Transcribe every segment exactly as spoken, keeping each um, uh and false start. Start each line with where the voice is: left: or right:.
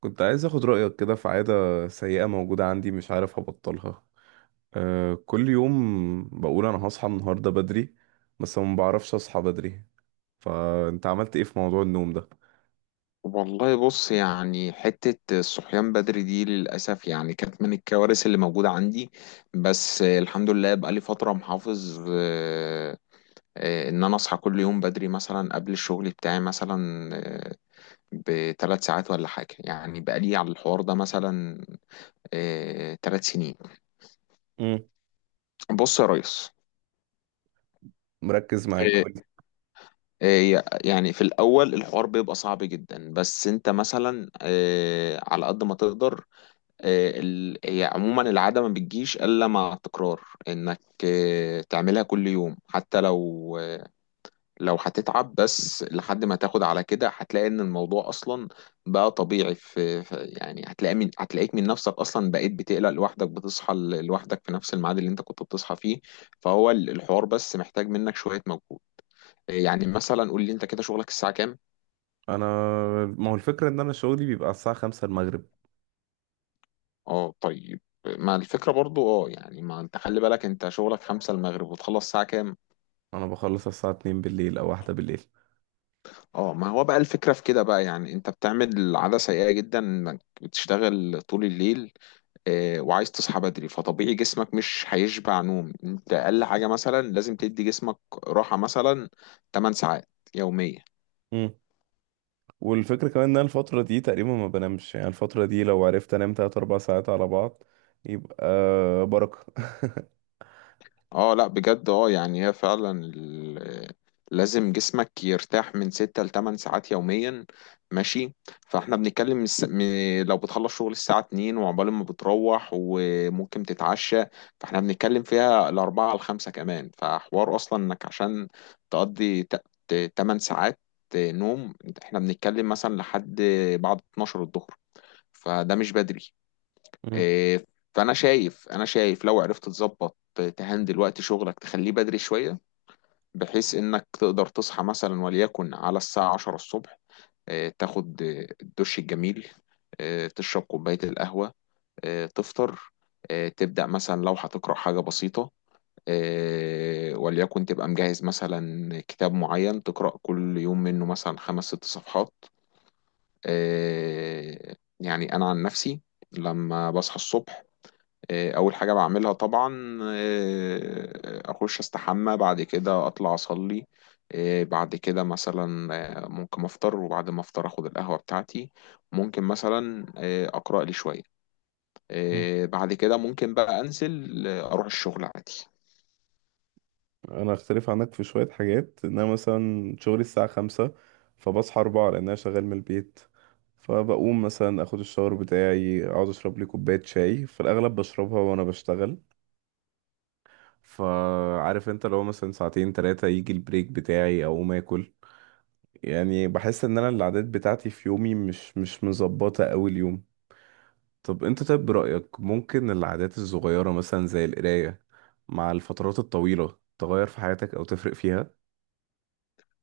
right: كنت عايز اخد رأيك كده في عادة سيئة موجودة عندي، مش عارف ابطلها. أه كل يوم بقول انا هصحى النهاردة بدري، بس ما بعرفش اصحى بدري. فانت عملت ايه في موضوع النوم ده؟
left: والله بص، يعني حتة الصحيان بدري دي للأسف يعني كانت من الكوارث اللي موجودة عندي. بس الحمد لله بقالي فترة محافظ، آه، آه، إن أنا أصحى كل يوم بدري، مثلا قبل الشغل بتاعي مثلا آه، بثلاث ساعات ولا حاجة. يعني بقالي على الحوار ده مثلا آه، ثلاث سنين.
right: امم.
left: بص يا ريس،
right: مركز معاك، قولي.
left: آه، آه، يعني في الأول الحوار بيبقى صعب جدا، بس أنت مثلا آه، على قد ما تقدر. آه، ال- هي عموما العادة ما بتجيش إلا مع التكرار، إنك آه، تعملها كل يوم، حتى لو آه، لو هتتعب، بس لحد ما تاخد على كده هتلاقي إن الموضوع أصلا بقى طبيعي. في في- يعني هتلاقي من هتلاقيك من نفسك أصلا بقيت بتقلق لوحدك، بتصحى ل- لوحدك في نفس الميعاد اللي أنت كنت بتصحى فيه. فهو ال- الحوار بس محتاج منك شوية مجهود. آه، يعني مثلا قول لي، أنت كده شغلك الساعة كام؟
right: انا ما هو الفكرة ان انا شغلي بيبقى الساعة خمسة المغرب.
left: أه طيب، ما الفكرة برضو، اه يعني ما انت خلي بالك، انت شغلك خمسة المغرب، وتخلص الساعة كام؟
right: انا بخلص الساعة اتنين بالليل او واحدة بالليل.
left: اه ما هو بقى الفكرة في كده بقى، يعني انت بتعمل عادة سيئة جدا، انك بتشتغل طول الليل آه، وعايز تصحى بدري. فطبيعي جسمك مش هيشبع نوم. انت اقل حاجة مثلا لازم تدي جسمك راحة، مثلا ثماني ساعات يومية.
right: امم. والفكرة كمان ان انا الفترة دي تقريبا ما بنامش، يعني الفترة دي لو عرفت انام تلات اربع ساعات على بعض يبقى بركة.
left: اه لا بجد، اه يعني هي فعلا ال- لازم جسمك يرتاح من ستة لتمن ساعات يوميا، ماشي؟ فاحنا بنتكلم من الس- من- لو بتخلص شغل الساعة اتنين، وعقبال ما بتروح وممكن تتعشى، فاحنا بنتكلم فيها الأربعة لخمسة كمان. فحوار أصلا إنك عشان تقضي ت- ت- تمن ساعات نوم، احنا بنتكلم مثلا لحد بعد اتناشر الظهر، فده مش بدري. إيه، فانا شايف، انا شايف لو عرفت تظبط، تهندل وقت شغلك، تخليه بدري شويه، بحيث انك تقدر تصحى مثلا وليكن على الساعه عشرة الصبح. إيه، تاخد إيه، الدش الجميل، إيه، تشرب كوبايه القهوه، إيه، تفطر، إيه، تبدا مثلا لو هتقرا حاجه بسيطه، إيه، وليكن تبقى مجهز مثلا كتاب معين تقرا كل يوم منه مثلا خمس ست صفحات. إيه، يعني انا عن نفسي لما بصحى الصبح، آه، اول حاجه بعملها طبعا آه، اخش استحمى، بعد كده اطلع اصلي، آه، بعد كده مثلا آه، ممكن افطر، وبعد ما افطر اخد القهوه بتاعتي، ممكن مثلا آه، اقرا لي شويه،
right: مم.
left: آه، بعد كده ممكن بقى انزل آه، اروح الشغل عادي.
right: انا اختلف عنك في شوية حاجات، ان انا مثلا شغلي الساعة خمسة فبصحى اربعة لان انا شغال من البيت. فبقوم مثلا اخد الشاور بتاعي، اقعد اشرب لي كوباية شاي، في الاغلب بشربها وانا بشتغل. فعارف انت لو مثلا ساعتين تلاتة يجي البريك بتاعي اقوم اكل. يعني بحس ان انا العادات بتاعتي في يومي مش مش مظبطة اوي اليوم. طب انت طيب برأيك ممكن العادات الصغيرة مثلا زي القراية مع الفترات الطويلة تغير في حياتك او تفرق فيها؟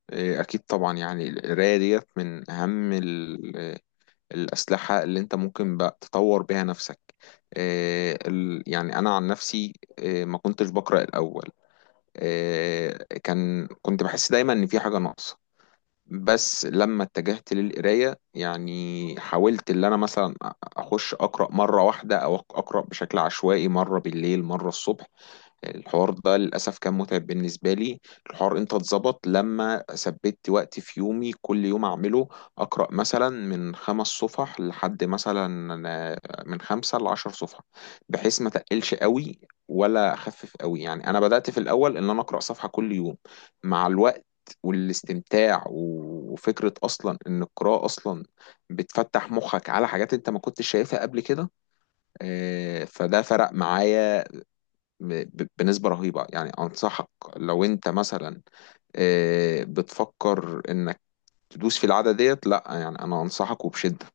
left: آه، اكيد طبعا، يعني القرايه ديت من اهم ال- آه، الاسلحه اللي انت ممكن بقى تطور بيها نفسك. آه، ال- يعني انا عن نفسي آه، ما كنتش بقرا الاول. آه، كان كنت بحس دايما ان في حاجة ناقصة، بس لما اتجهت للقراية، يعني حاولت اللي انا مثلا اخش اقرأ مرة واحدة، او اقرأ بشكل عشوائي، مرة بالليل مرة الصبح. الحوار ده للأسف كان متعب بالنسبة لي. الحوار امتى اتظبط؟ لما ثبت وقت في يومي كل يوم أعمله. أقرأ مثلا من خمس صفح لحد مثلا آه، من خمسة لعشر صفحة، بحيث ما تقلش قوي ولا أخفف قوي. يعني أنا بدأت في الأول إن أنا أقرأ صفحة كل يوم، مع الوقت والاستمتاع، و- وفكرة أصلا إن القراءة أصلا بتفتح مخك على حاجات أنت ما كنتش شايفها قبل كده. آه، فده فرق معايا م- ب- بنسبة رهيبة. يعني أنصحك لو أنت مثلا آه، بتفكر إنك تدوس في العادة ديت، لأ، يعني أنا أنصحك وبشدة.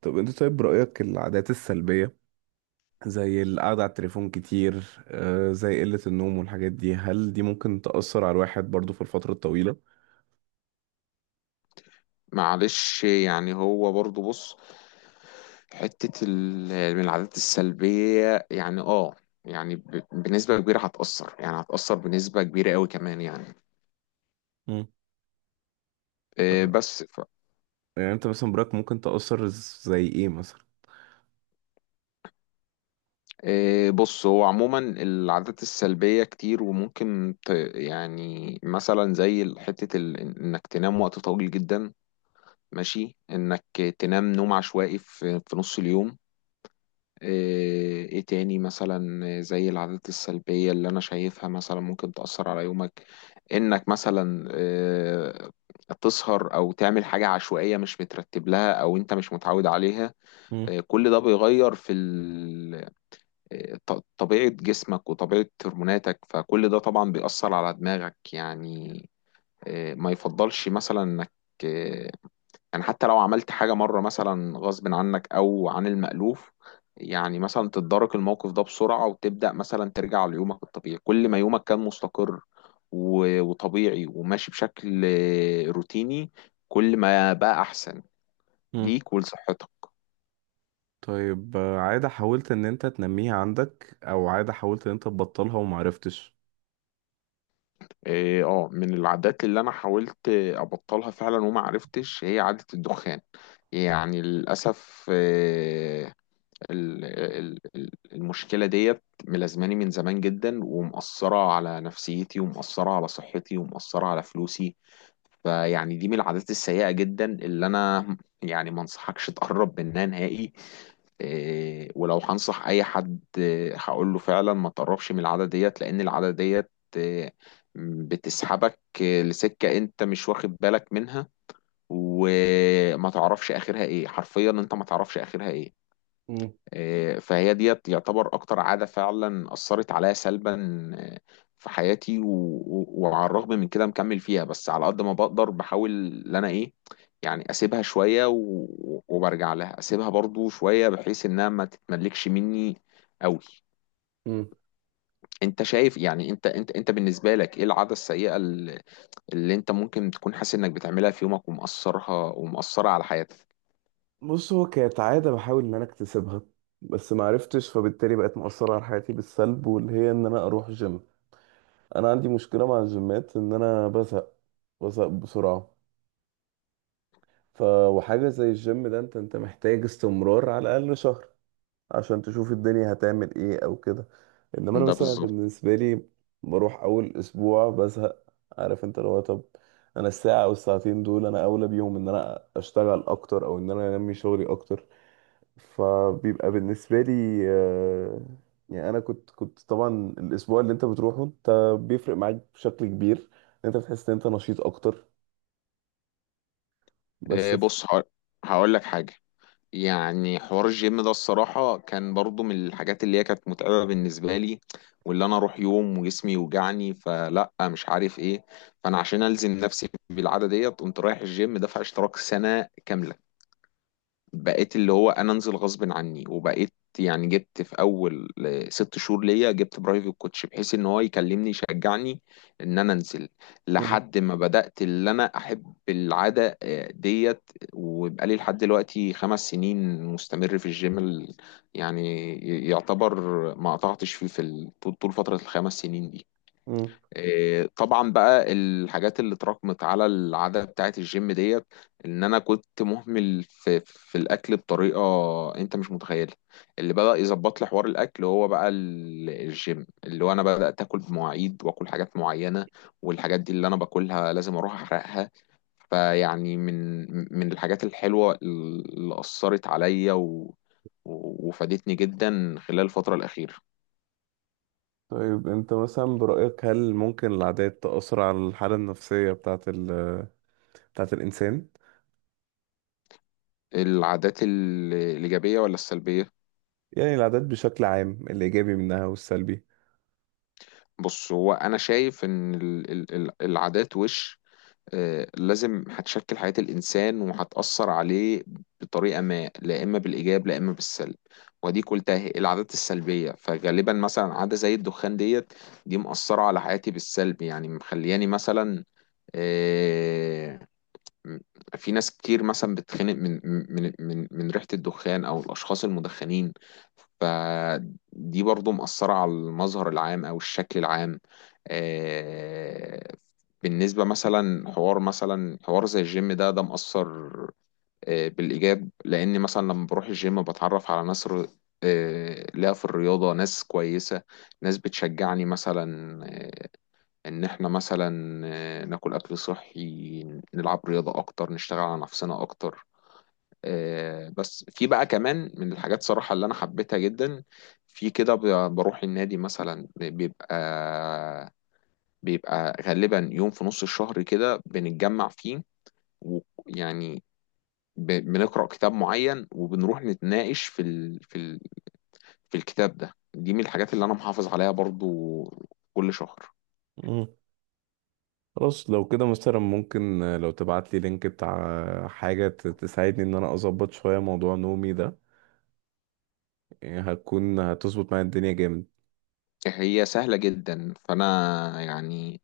right: طب انت طيب رأيك العادات السلبية زي القعدة على التليفون كتير، آه، زي قلة النوم والحاجات دي، هل دي ممكن تأثر على الواحد برضو في الفترة الطويلة؟
left: معلش، يعني هو برضو بص، حتة ال- من العادات السلبية، يعني اه، يعني ب- بنسبة كبيرة هتأثر، يعني هتأثر بنسبة كبيرة قوي كمان يعني.
right: مم.
left: آه، بس ف...
right: يعني انت مثلا برأيك ممكن تأثر زي ايه مثلا؟
left: آه، بص، هو عموما العادات السلبية كتير، وممكن ت... يعني مثلا زي حتة ال... انك تنام وقت طويل جدا، ماشي، انك تنام نوم عشوائي في في نص اليوم. ايه إيه تاني؟ مثلا زي العادات السلبية اللي انا شايفها مثلا ممكن تأثر على يومك، انك مثلا إيه، تسهر او تعمل حاجة عشوائية مش مترتب لها، او انت مش متعود عليها.
right: مم.
left: إيه، كل ده بيغير في ال- إيه ط- طبيعة جسمك وطبيعة هرموناتك، فكل ده طبعا بيأثر على دماغك يعني. إيه، ما يفضلش مثلا انك آه، يعني حتى لو عملت حاجة مرة مثلا غصب عنك أو عن المألوف، يعني مثلا تتدارك الموقف ده بسرعة، وتبدأ مثلا ترجع ليومك الطبيعي. كل ما يومك كان مستقر و- وطبيعي وماشي بشكل آه، روتيني، كل ما بقى أحسن
right: مم.
left: ليك ولصحتك.
right: طيب، آه، عادة حاولت ان انت تنميها عندك او عادة حاولت ان انت تبطلها ومعرفتش؟
left: اه، آه، من العادات اللي انا حاولت آه، ابطلها فعلا وما عرفتش، هي عادة الدخان. يعني للأسف، آه، ال- ال- ال- المشكلة ديت ملازماني من زمان جدا، ومأثرة على نفسيتي، ومأثرة على صحتي، ومأثرة على فلوسي. فيعني دي من العادات السيئة جدا اللي أنا يعني ما انصحكش تقرب منها نهائي. إيه، ولو هنصح أي حد إيه، هقول له فعلا ما تقربش من العادة ديت، لأن العادة ديت إيه، بتسحبك إيه، لسكة أنت مش واخد بالك منها، وما تعرفش آخرها إيه. حرفيا أنت ما تعرفش آخرها إيه.
right: مم.
left: آه، فهي ديت يعتبر اكتر عادة فعلا اثرت عليا سلبا آه، في حياتي. و... و- وعلى الرغم من كده مكمل فيها، بس على قد ما بقدر بحاول ان انا ايه، يعني اسيبها شوية و... وبرجع لها، اسيبها برضو شوية بحيث انها ما تتملكش مني قوي.
right: مم.
left: انت شايف، يعني انت انت انت بالنسبة لك ايه العادة السيئة اللي, اللي انت ممكن تكون حاسس انك بتعملها في يومك، ومأثرها ومأثرة على حياتك؟
right: بص، هو كانت عادة بحاول ان انا اكتسبها بس معرفتش، فبالتالي بقت مؤثرة على حياتي بالسلب، واللي هي ان انا اروح جيم. انا عندي مشكله مع الجيمات ان انا بزهق، بزهق بسرعه. ف وحاجه زي الجيم ده انت انت محتاج استمرار على الاقل شهر عشان تشوف الدنيا هتعمل ايه او كده. انما انا
left: ده
right: مثلا
left: بالظبط.
right: بالنسبه لي بروح اول اسبوع بزهق. عارف انت لو. طب، انا الساعه او الساعتين دول انا اولى بيهم ان انا اشتغل اكتر او ان انا انمي شغلي اكتر. فبيبقى بالنسبة لي آه، يعني أنا كنت كنت طبعا الأسبوع اللي أنت بتروحه أنت بيفرق معاك بشكل كبير. أنت بتحس إن أنت نشيط أكتر. بس
left: آه،
right: في.
left: بص، هقول لك حاجة، يعني حوار الجيم ده الصراحة كان برضو من الحاجات اللي هي كانت متعبة بالنسبة لي، واللي أنا أروح يوم وجسمي يوجعني فلأ مش عارف إيه. فأنا عشان ألزم نفسي بالعادة ديت قمت رايح الجيم دافع اشتراك سنة كاملة. بقيت اللي هو انا انزل غصب عني، وبقيت يعني جبت في اول ست شهور ليا جبت برايفت كوتش، بحيث ان هو يكلمني يشجعني ان انا انزل،
right: مم.
left: لحد ما بدأت اللي انا احب العادة آه، ديت. وبقى لي لحد دلوقتي خمس سنين مستمر في الجيم. ال- يعني يعتبر ما قطعتش فيه في ال- طول طول فترة الخمس سنين دي.
right: مم.
left: إيه، طبعا بقى الحاجات اللي اتراكمت على العادة بتاعت الجيم ديت، ان انا كنت مهمل في, في الاكل بطريقة انت مش متخيلها. اللي بدأ يظبط لي حوار الاكل هو بقى ال- الجيم، اللي هو انا بدأت اكل بمواعيد واكل حاجات معينة، والحاجات دي اللي انا باكلها لازم اروح احرقها. فيعني من من الحاجات الحلوة اللي أثرت عليا و وفادتني جدا خلال الفترة الأخيرة.
right: طيب، أنت مثلا برأيك هل ممكن العادات تأثر على الحالة النفسية بتاعة ال... بتاعة الإنسان؟
left: العادات ال- الإيجابية ولا السلبية؟
right: يعني العادات بشكل عام، الإيجابي منها والسلبي.
left: بص، هو انا شايف ان ال- ال- ال- العادات وش آه، لازم هتشكل حياة الانسان وهتأثر عليه بطريقة ما، لا اما بالايجاب لا اما بالسلب. ودي قلتها، هي العادات السلبية فغالبا، مثلا عادة زي الدخان ديت، دي مأثرة على حياتي بالسلب، يعني مخلياني مثلا آه، م- في ناس كتير مثلا بتتخنق من من من من ريحة الدخان او الاشخاص المدخنين، فدي برضو مأثرة على المظهر العام او الشكل العام. آه، بالنسبة مثلا حوار مثلا حوار زي الجيم ده، ده مأثر آه، بالإيجاب، لأن مثلا لما بروح الجيم بتعرف على ناس ر- آه، ليها في الرياضة، ناس كويسة، ناس بتشجعني مثلا آه، ان احنا مثلا آه، ناكل اكل صحي، نلعب رياضة اكتر، نشتغل على نفسنا اكتر. آه، بس في بقى كمان من الحاجات صراحة اللي انا حبيتها جدا في كده، ب- بروح النادي مثلا، بيبقى بيبقى غالبا يوم في نص الشهر كده بنتجمع فيه، ويعني ب- بنقرأ كتاب معين، وبنروح نتناقش في ال... في ال... في الكتاب ده. دي من الحاجات اللي انا محافظ عليها برضو كل شهر.
right: مم. خلاص، لو كده مثلا ممكن، آه، لو تبعت لي لينك بتاع آه، حاجة ت- تساعدني إن أنا أظبط شوية موضوع نومي ده، يعني هتكون هتظبط معايا الدنيا جامد.
left: هي سهلة جدا، فأنا يعني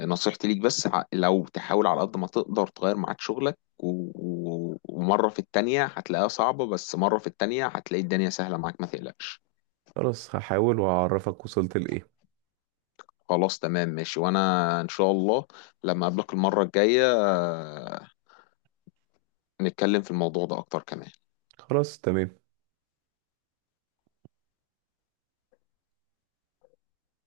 left: نصيحتي ليك بس ع- لو تحاول على قد ما تقدر تغير ميعاد شغلك، و... و... ومرة في التانية هتلاقيها صعبة، بس مرة في التانية هتلاقي الدنيا سهلة معاك، ما تقلقش.
right: خلاص، هحاول وهعرفك وصلت لإيه.
left: خلاص تمام ماشي، وانا ان شاء الله لما اقابلك المرة الجاية آه، نتكلم في الموضوع ده اكتر كمان.
right: خلاص، تمام.